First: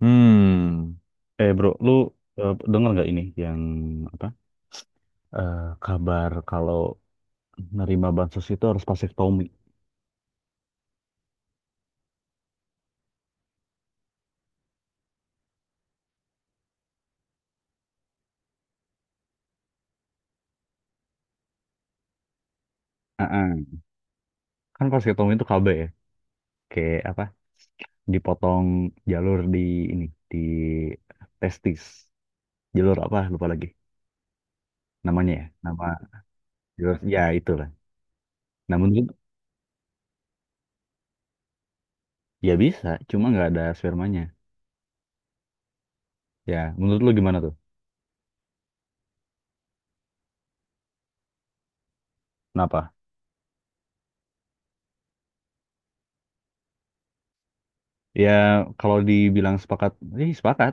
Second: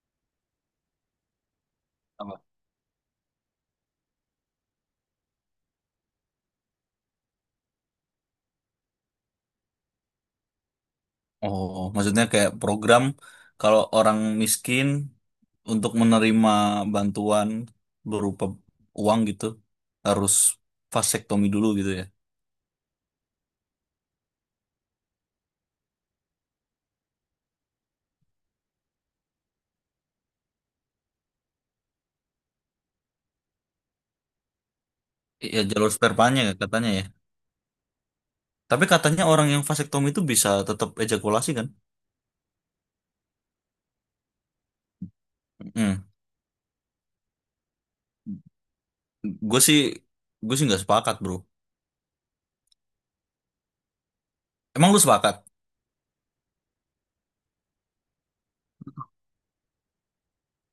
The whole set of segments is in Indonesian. Hmm. Eh bro, lu Apa? Denger nggak ini yang apa? Kabar kalau nerima bansos itu harus vasektomi. Oh, maksudnya kayak program kalau orang miskin untuk menerima bantuan berupa uang gitu harus vasektomi dulu gitu ya. Heeh. Kan vasektomi itu KB, ya, kayak apa? Dipotong jalur ini di testis. Jalur apa? Lupa lagi namanya ya. Ya Nama jalur spermanya katanya jalur ya. ya itulah. Nah, Tapi katanya orang yang vasektomi itu bisa tetap ejakulasi kan? ya bisa, cuma nggak ada spermanya. Hmm. Ya menurut lu gimana tuh? Gue sih gue sih nggak sepakat bro. Kenapa? Emang lu sepakat? Ya kalau dibilang sepakat, sepakat.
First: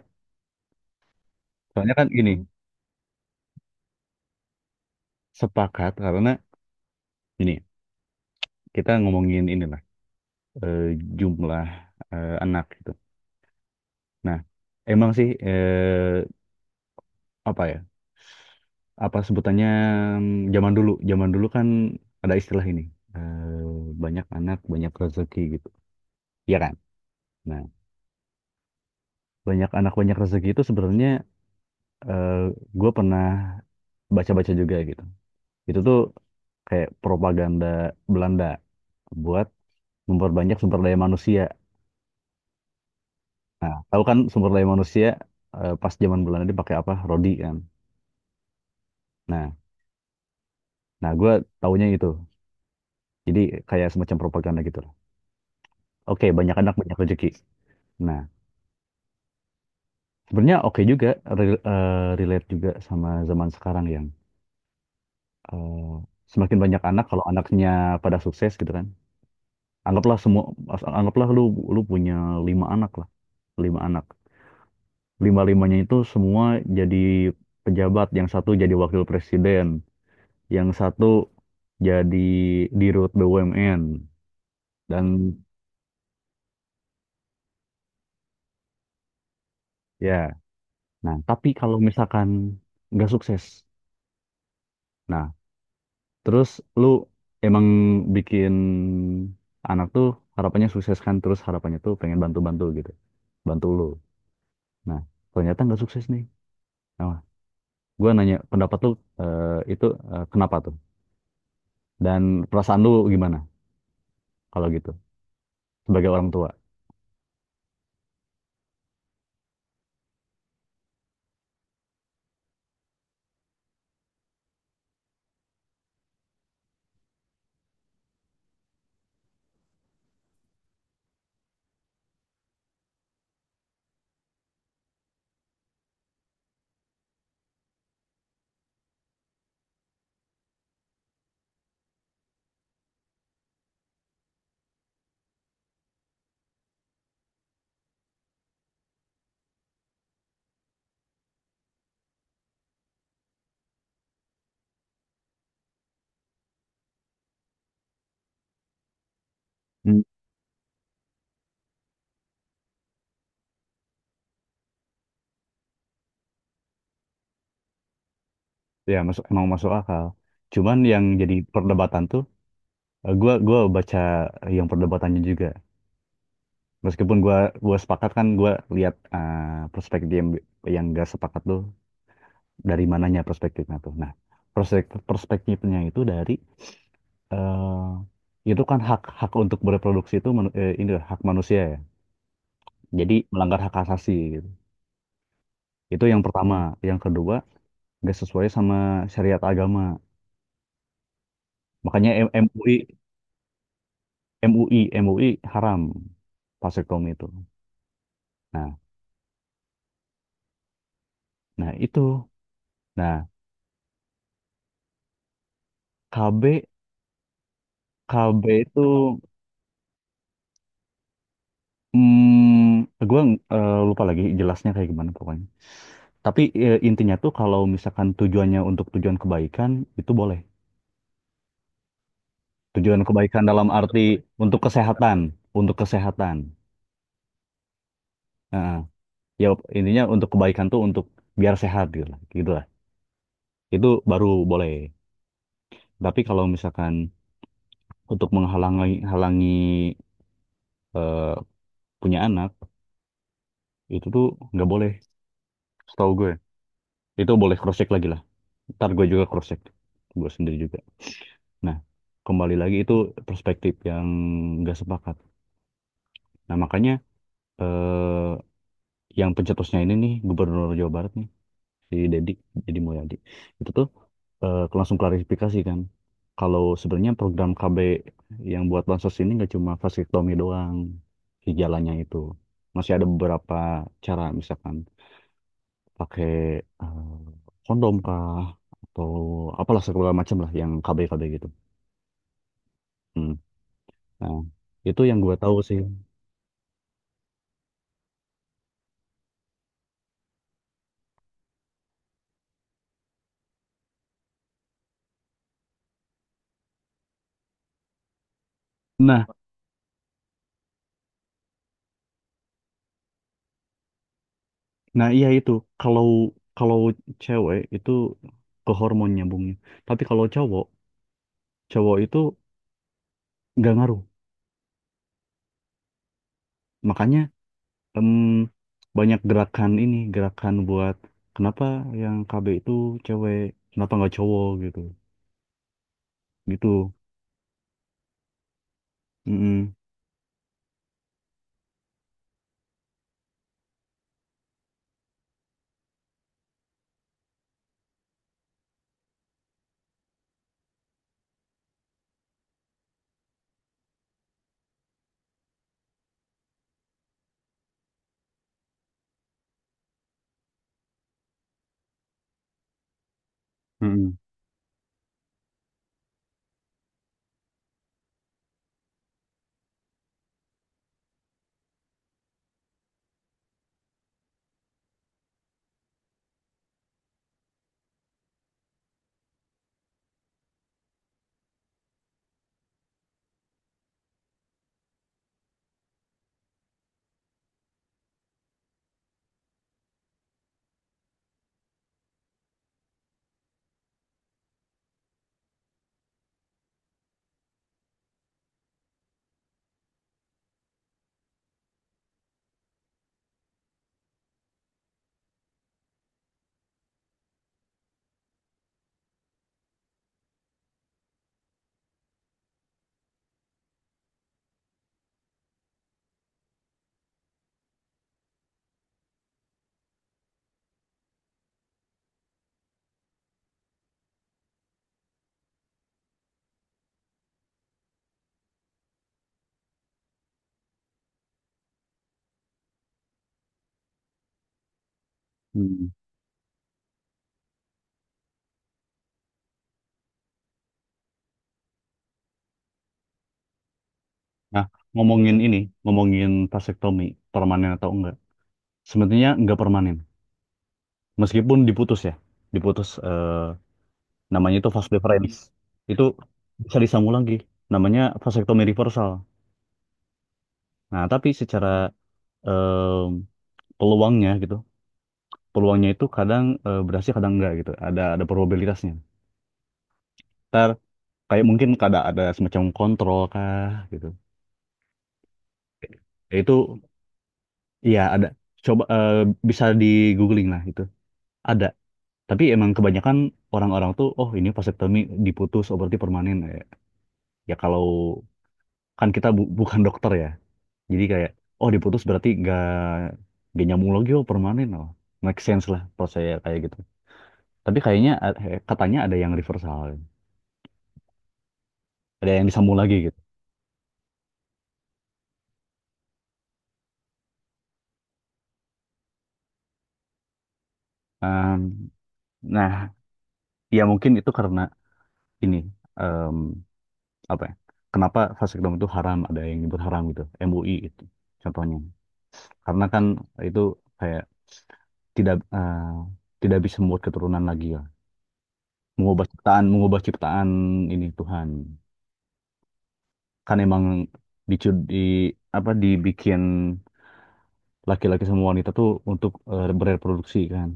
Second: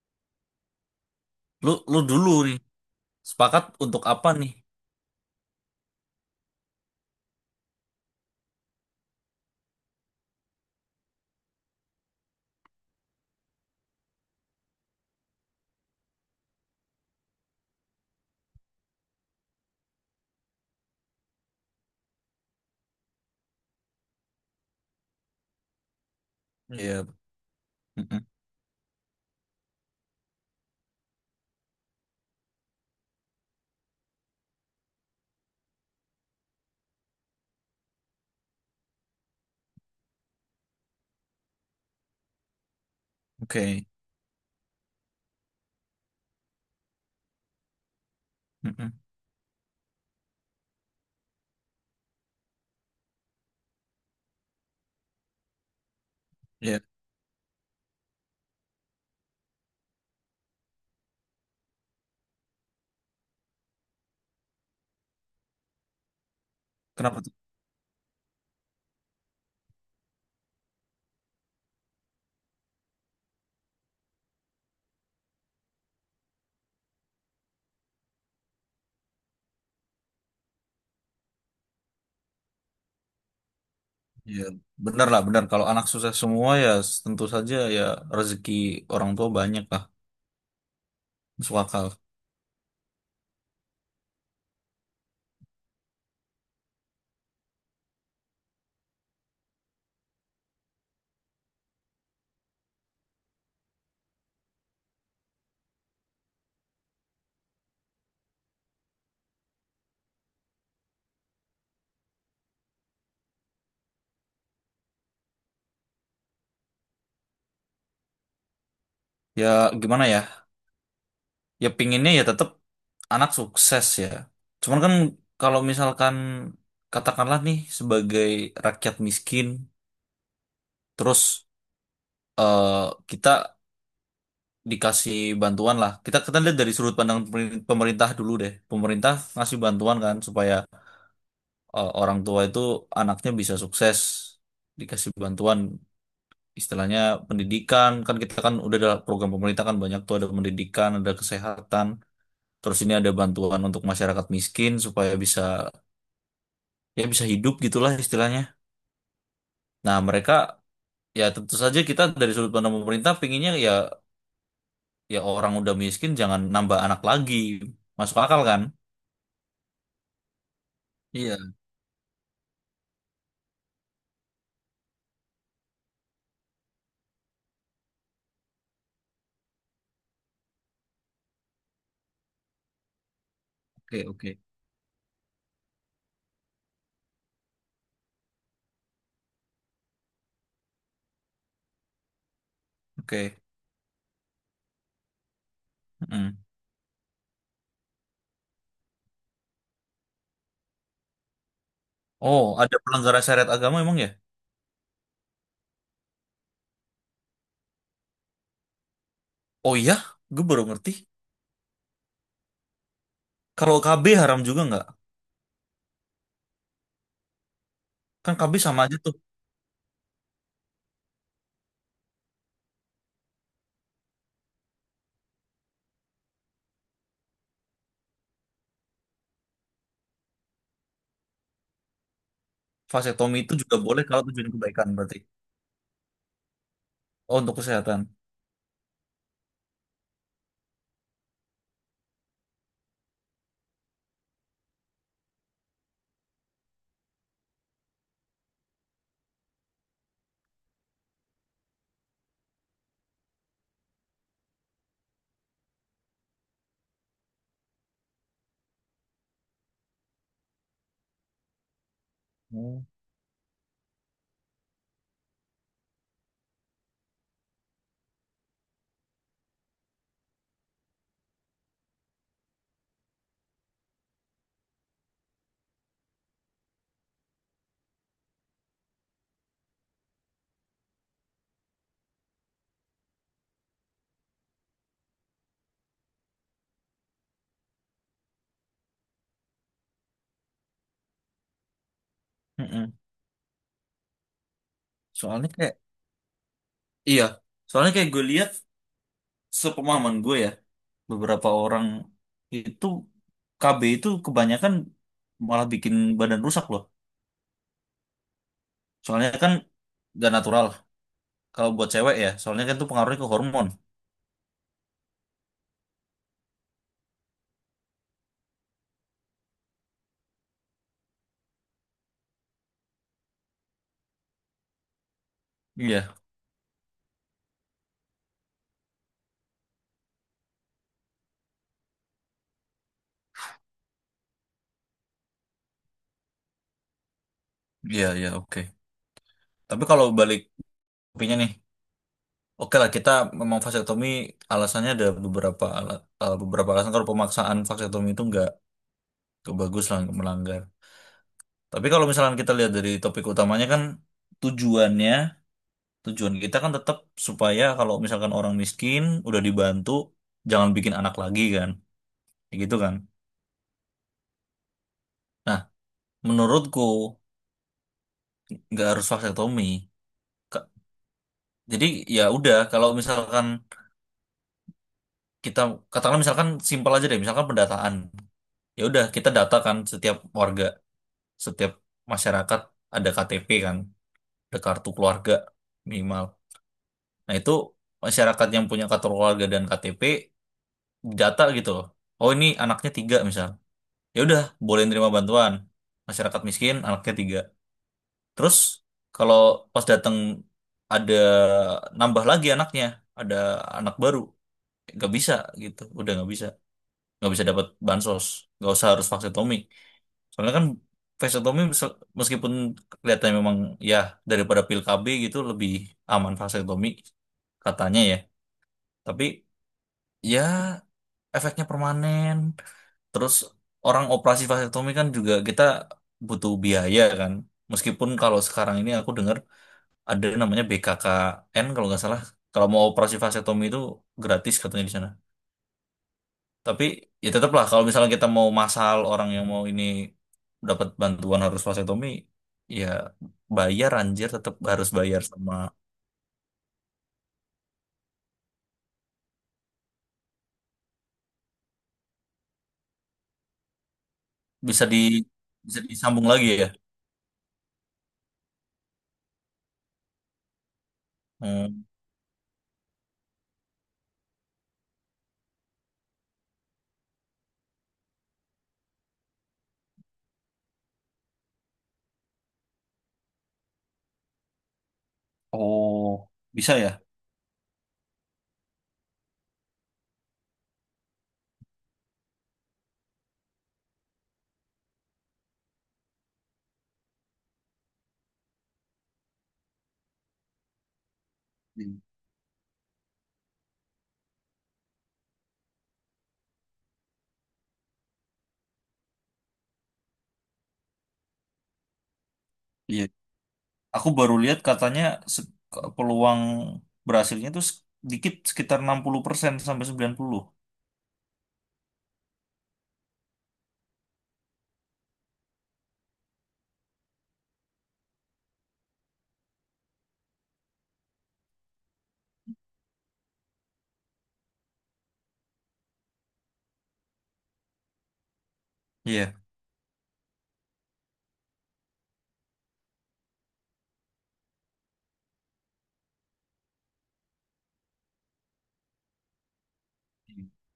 Lu Soalnya lu kan gini, dulu nih. Sepakat untuk apa nih? sepakat karena ini, kita ngomongin inilah, eh, jumlah, anak gitu. Nah, emang sih, apa ya? Apa sebutannya zaman dulu? Zaman dulu kan ada istilah ini. Banyak anak, banyak rezeki gitu. Iya kan? Iya. Nah, Mm-mm. banyak anak, banyak rezeki itu sebenarnya gue pernah baca-baca juga gitu. Itu tuh kayak propaganda Belanda buat memperbanyak sumber daya manusia. Nah, Oke. tahu kan sumber daya manusia pas zaman Belanda dia pakai apa? Rodi kan. Mm-mm. Nah, nah gue taunya itu. Jadi kayak semacam propaganda gitu lah. Oke, banyak anak Iya. banyak rezeki. Nah, sebenarnya oke juga, relate juga sama zaman sekarang yang eh, semakin banyak anak Kenapa? kalau anaknya pada sukses gitu kan. Anggaplah semua, anggaplah lu, punya lima anak lah, lima anak. Lima-limanya itu semua jadi pejabat, yang satu jadi wakil presiden, yang satu jadi dirut BUMN Ya, dan benar lah, benar. Kalau anak susah semua ya tentu saja ya rezeki orang tua banyak lah, ya. Nah, tapi masuk kalau akal. misalkan nggak sukses. Nah, terus lu emang bikin anak tuh harapannya sukses kan, terus harapannya tuh pengen bantu-bantu gitu, bantu lu. Nah, ternyata nggak sukses nih. Nah, gue nanya pendapat lu, eh, itu, kenapa tuh, dan perasaan lu gimana kalau gitu sebagai orang tua. Ya gimana ya? Ya pinginnya ya tetap anak sukses ya. Cuman kan kalau misalkan katakanlah nih sebagai rakyat miskin, terus eh, kita dikasih bantuan lah. Kita kita lihat dari sudut pandang pemerintah dulu deh. Pemerintah ngasih bantuan kan supaya orang tua itu anaknya bisa sukses, dikasih bantuan, istilahnya pendidikan. Kan kita kan udah ada program pemerintah, kan banyak tuh ada pendidikan, ada kesehatan. Terus ini ada bantuan untuk masyarakat miskin supaya bisa, ya bisa hidup gitulah istilahnya. Nah Hmm. mereka, ya tentu saja kita dari sudut pandang pemerintah pinginnya ya orang udah miskin jangan nambah anak lagi, masuk akal kan. Ya masuk, emang masuk akal, cuman yang jadi Iya. perdebatan tuh. Gua baca yang perdebatannya juga. Meskipun gua sepakat, kan gua lihat perspektif yang gak sepakat tuh dari mananya perspektifnya tuh. Oke, Nah, oke. Perspektifnya itu dari, itu kan hak, hak untuk bereproduksi itu, ini hak manusia ya. Jadi Oke. melanggar hak asasi gitu. Itu yang Mm. pertama. Yang kedua, gak sesuai sama syariat agama. Makanya Oh, ada MUI pelanggaran syariat agama emang ya? MUI MUI haram vasektomi itu. Nah, Oh iya, gue baru ngerti. nah itu. Nah, Kalau KB haram juga nggak? KB Kan KB KB itu, sama aja tuh. mm, gue lupa lagi jelasnya kayak gimana pokoknya. Tapi, intinya tuh kalau misalkan tujuannya untuk tujuan kebaikan, itu boleh. Tujuan Vasektomi kebaikan itu dalam juga boleh arti kalau tujuan untuk kebaikan berarti. kesehatan, untuk kesehatan. Oh, untuk kesehatan. Heeh. Ya, intinya untuk kebaikan tuh untuk biar sehat gitu lah, gitu lah. Itu baru boleh. Tapi kalau misalkan untuk menghalangi, halangi eh, punya anak, itu tuh nggak boleh, setahu gue. Itu boleh cross check lagi lah. Ntar gue juga cross check, gue sendiri juga. Nah, kembali lagi Hmm. itu perspektif yang nggak sepakat. Nah, makanya, eh, yang pencetusnya ini nih, Gubernur Jawa Barat nih, si Dedi, Dedi Mulyadi, itu tuh langsung klarifikasi kan, kalau sebenarnya program KB yang buat bansos ini nggak cuma vasektomi doang, si jalannya itu. Masih ada beberapa cara, misalkan pakai, eh, kondom kah, atau apalah segala macam lah yang KB-KB gitu. Mm-mm. Hmm. Nah, itu yang gue Soalnya tahu kayak, sih. iya, soalnya kayak gue lihat sepemahaman gue ya, beberapa orang itu KB itu kebanyakan malah bikin badan rusak loh. Nah, Soalnya kan gak natural kalau buat cewek ya, soalnya kan itu pengaruhnya ke hormon. nah, iya itu. Kalau, kalau cewek itu ke hormon nyambungnya. Tapi kalau cowok, itu nggak ngaruh. Iya, Makanya, em, banyak gerakan ini, gerakan buat, kenapa yang KB itu cewek, kenapa nggak cowok gitu. Gitu. iya, iya, oke. Mm-mm. Tapi kalau balik topiknya nih, oke lah, kita memang vasektomi alasannya ada beberapa beberapa alasan. Kalau pemaksaan vasektomi itu nggak bagus lah, melanggar. Tapi kalau misalkan kita lihat dari topik utamanya kan tujuannya, tujuan kita kan tetap supaya kalau misalkan orang miskin udah dibantu, jangan bikin anak lagi kan, kayak gitu kan. Mm-mm. Nah, menurutku nggak harus vasektomi. Ka- Jadi ya udah kalau misalkan kita katakanlah misalkan simpel aja deh, misalkan pendataan. Ya udah kita data kan setiap warga, setiap masyarakat ada KTP kan, ada kartu keluarga minimal. Nah itu masyarakat yang punya kartu keluarga dan KTP, data gitu loh. Oh ini anaknya tiga misal. Ya udah boleh nerima bantuan. Masyarakat miskin anaknya tiga. Terus kalau pas datang ada nambah lagi anaknya, ada anak baru, nggak bisa gitu. Udah nggak bisa dapat bansos. Nggak usah harus vaksetomi. Soalnya kan vaksetomi meskipun kelihatannya memang ya, daripada pil KB gitu lebih aman vaksetomi katanya ya. Tapi ya efeknya permanen. Terus orang operasi vasektomi kan juga kita butuh biaya kan. Meskipun kalau sekarang ini aku dengar ada namanya BKKN kalau nggak salah. Kalau mau operasi vasektomi itu gratis katanya di sana. Mm-mm. Tapi ya tetaplah kalau misalnya kita mau massal orang yang mau ini dapat bantuan harus vasektomi, ya bayar anjir, tetap Nah, harus bayar ngomongin sama ini, ngomongin vasektomi permanen atau enggak. Sebenarnya nggak permanen. Meskipun diputus ya, diputus. Namanya itu bisa vas di deferens. bisa Itu disambung lagi ya. bisa disambung lagi. Namanya vasektomi reversal. Nah, tapi secara, Hmm. em, peluangnya gitu, peluangnya itu kadang berhasil kadang enggak gitu. Ada probabilitasnya. Ntar kayak mungkin kada ada semacam kontrol kah gitu. Oh, Ya, itu bisa ya? iya ada. Coba, bisa di googling lah itu. Ada. Tapi emang kebanyakan orang-orang tuh, oh ini vasektomi diputus, oh berarti permanen. Ya, ya kalau, kan kita bukan dokter ya. Jadi kayak, oh Hmm. diputus berarti gak nyambung lagi, oh permanen loh. Make sense lah kalau saya kayak gitu. Tapi kayaknya, katanya ada yang reversal, ada yang disambung lagi Iya. gitu. Aku baru lihat katanya se- peluang berhasilnya itu sedikit, sekitar 60% sampai 90. Em, nah, ya mungkin itu karena ini, em, apa ya? Kenapa vasektomi itu haram? Ada yang nyebut haram gitu, MUI itu contohnya. Karena kan itu kayak tidak, tidak bisa membuat keturunan lagi ya. Iya. Mengubah ciptaan ini Tuhan. Kan emang, dicu- di apa dibikin laki-laki sama wanita tuh untuk, bereproduksi kan.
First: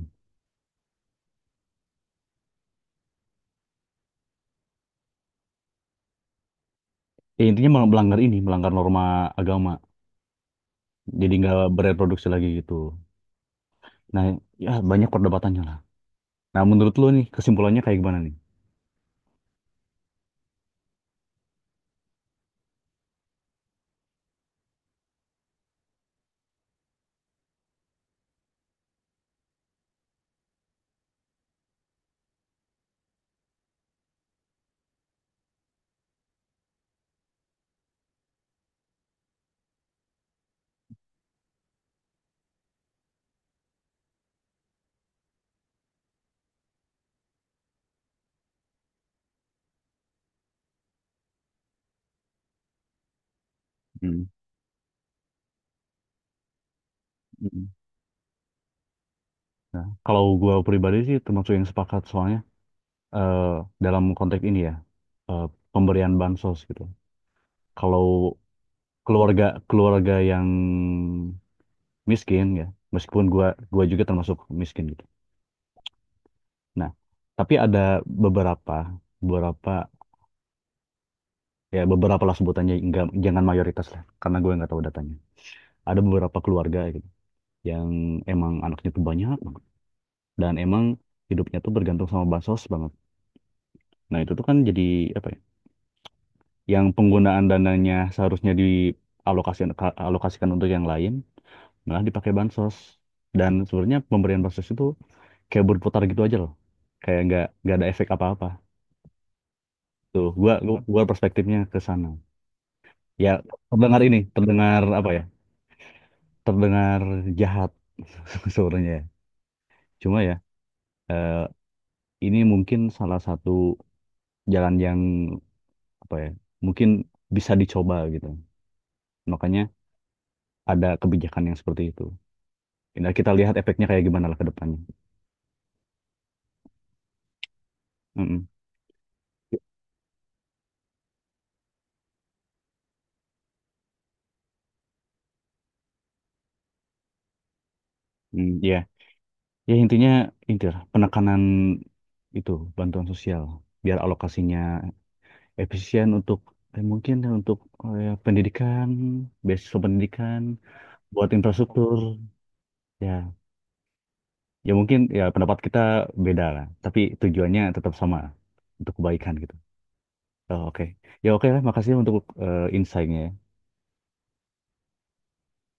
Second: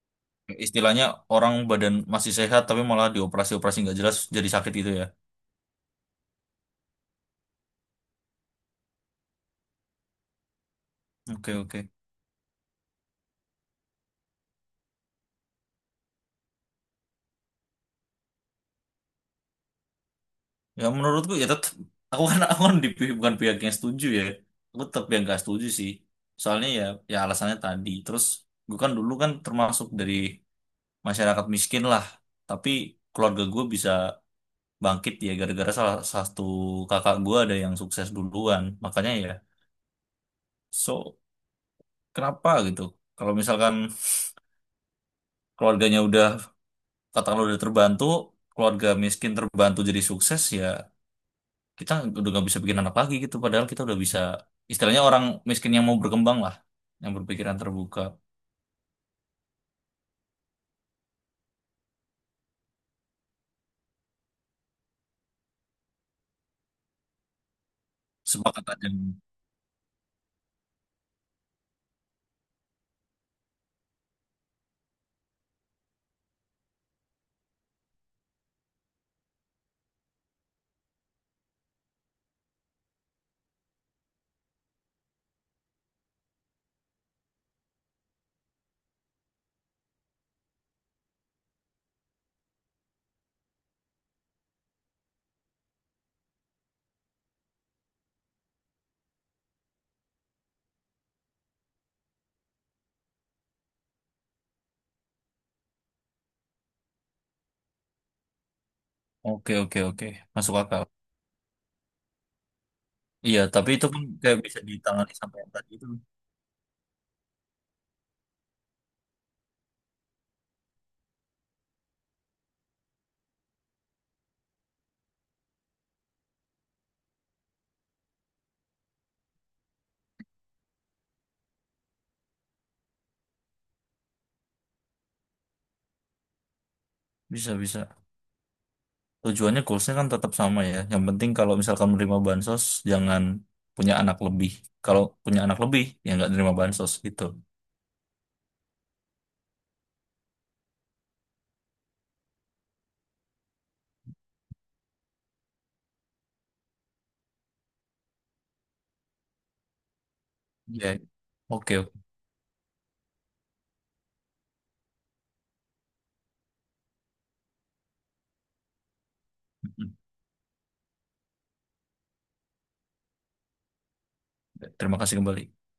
Istilahnya orang badan masih sehat tapi malah dioperasi-operasi nggak jelas jadi sakit gitu ya. Ya, intinya melanggar ini, melanggar norma agama. Jadi Oke, nggak oke. bereproduksi lagi gitu. Nah, ya banyak perdebatannya lah. Nah, menurut lo nih kesimpulannya kayak gimana nih? Ya menurutku ya tetap, aku kan di bukan pihak yang setuju ya. Aku tetap yang nggak setuju sih. Soalnya ya alasannya tadi. Terus gue kan dulu kan termasuk dari masyarakat miskin lah. Tapi keluarga gue bisa bangkit ya gara-gara salah satu kakak gua ada yang sukses duluan, makanya ya, so kenapa gitu kalau misalkan keluarganya udah katakanlah udah terbantu, keluarga miskin terbantu jadi sukses, ya kita udah nggak bisa bikin anak lagi gitu padahal kita udah bisa, Hmm. istilahnya orang miskin yang mau berkembang lah, yang berpikiran Mm-mm. terbuka. Nah, kalau gua pribadi sih termasuk yang sepakat soalnya, eh, dalam konteks ini ya, eh, pemberian bansos gitu. Kalau Sepakat aja. keluarga keluarga yang miskin ya, meskipun gua juga termasuk miskin gitu. Nah, tapi ada beberapa, beberapa, ya beberapa lah sebutannya, enggak, jangan mayoritas lah, karena gue nggak tahu datanya. Ada beberapa keluarga ya gitu, yang emang anaknya tuh banyak banget, dan emang hidupnya tuh bergantung sama bansos banget. Nah, itu tuh kan jadi apa ya? Yang penggunaan dananya seharusnya dialokasikan, untuk yang lain, malah dipakai bansos. Dan sebenarnya pemberian bansos itu kayak berputar gitu aja loh, kayak nggak ada efek apa-apa. Oke, oke, oke. Tuh, Masuk akal. gua perspektifnya ke sana. Ya, Iya, tapi itu terdengar pun ini, kayak bisa terdengar apa ditangani ya? sampai yang tadi itu. Terdengar jahat sebenarnya. Ya. Cuma ya, eh, ini mungkin salah satu jalan yang apa ya? Mungkin bisa dicoba gitu. Makanya ada kebijakan yang seperti itu. Nah, kita lihat efeknya kayak gimana lah ke depannya. Bisa, bisa. Mm-mm. Tujuannya goalsnya kan tetap sama ya. Yang penting kalau misalkan menerima bansos, jangan punya anak lebih. Kalau punya anak lebih, ya nggak nerima bansos gitu. Mm, iya. Ya intinya itu lah, penekanan itu bantuan sosial biar alokasinya efisien untuk, mungkin untuk, ya, pendidikan, beasiswa pendidikan, Ya. buat Oke, infrastruktur. oke. Ya, ya mungkin ya pendapat kita beda lah, tapi tujuannya tetap sama untuk kebaikan gitu. Hmm. Oh, oke, ya oke lah, makasih untuk, insight-nya. Terima kasih kembali.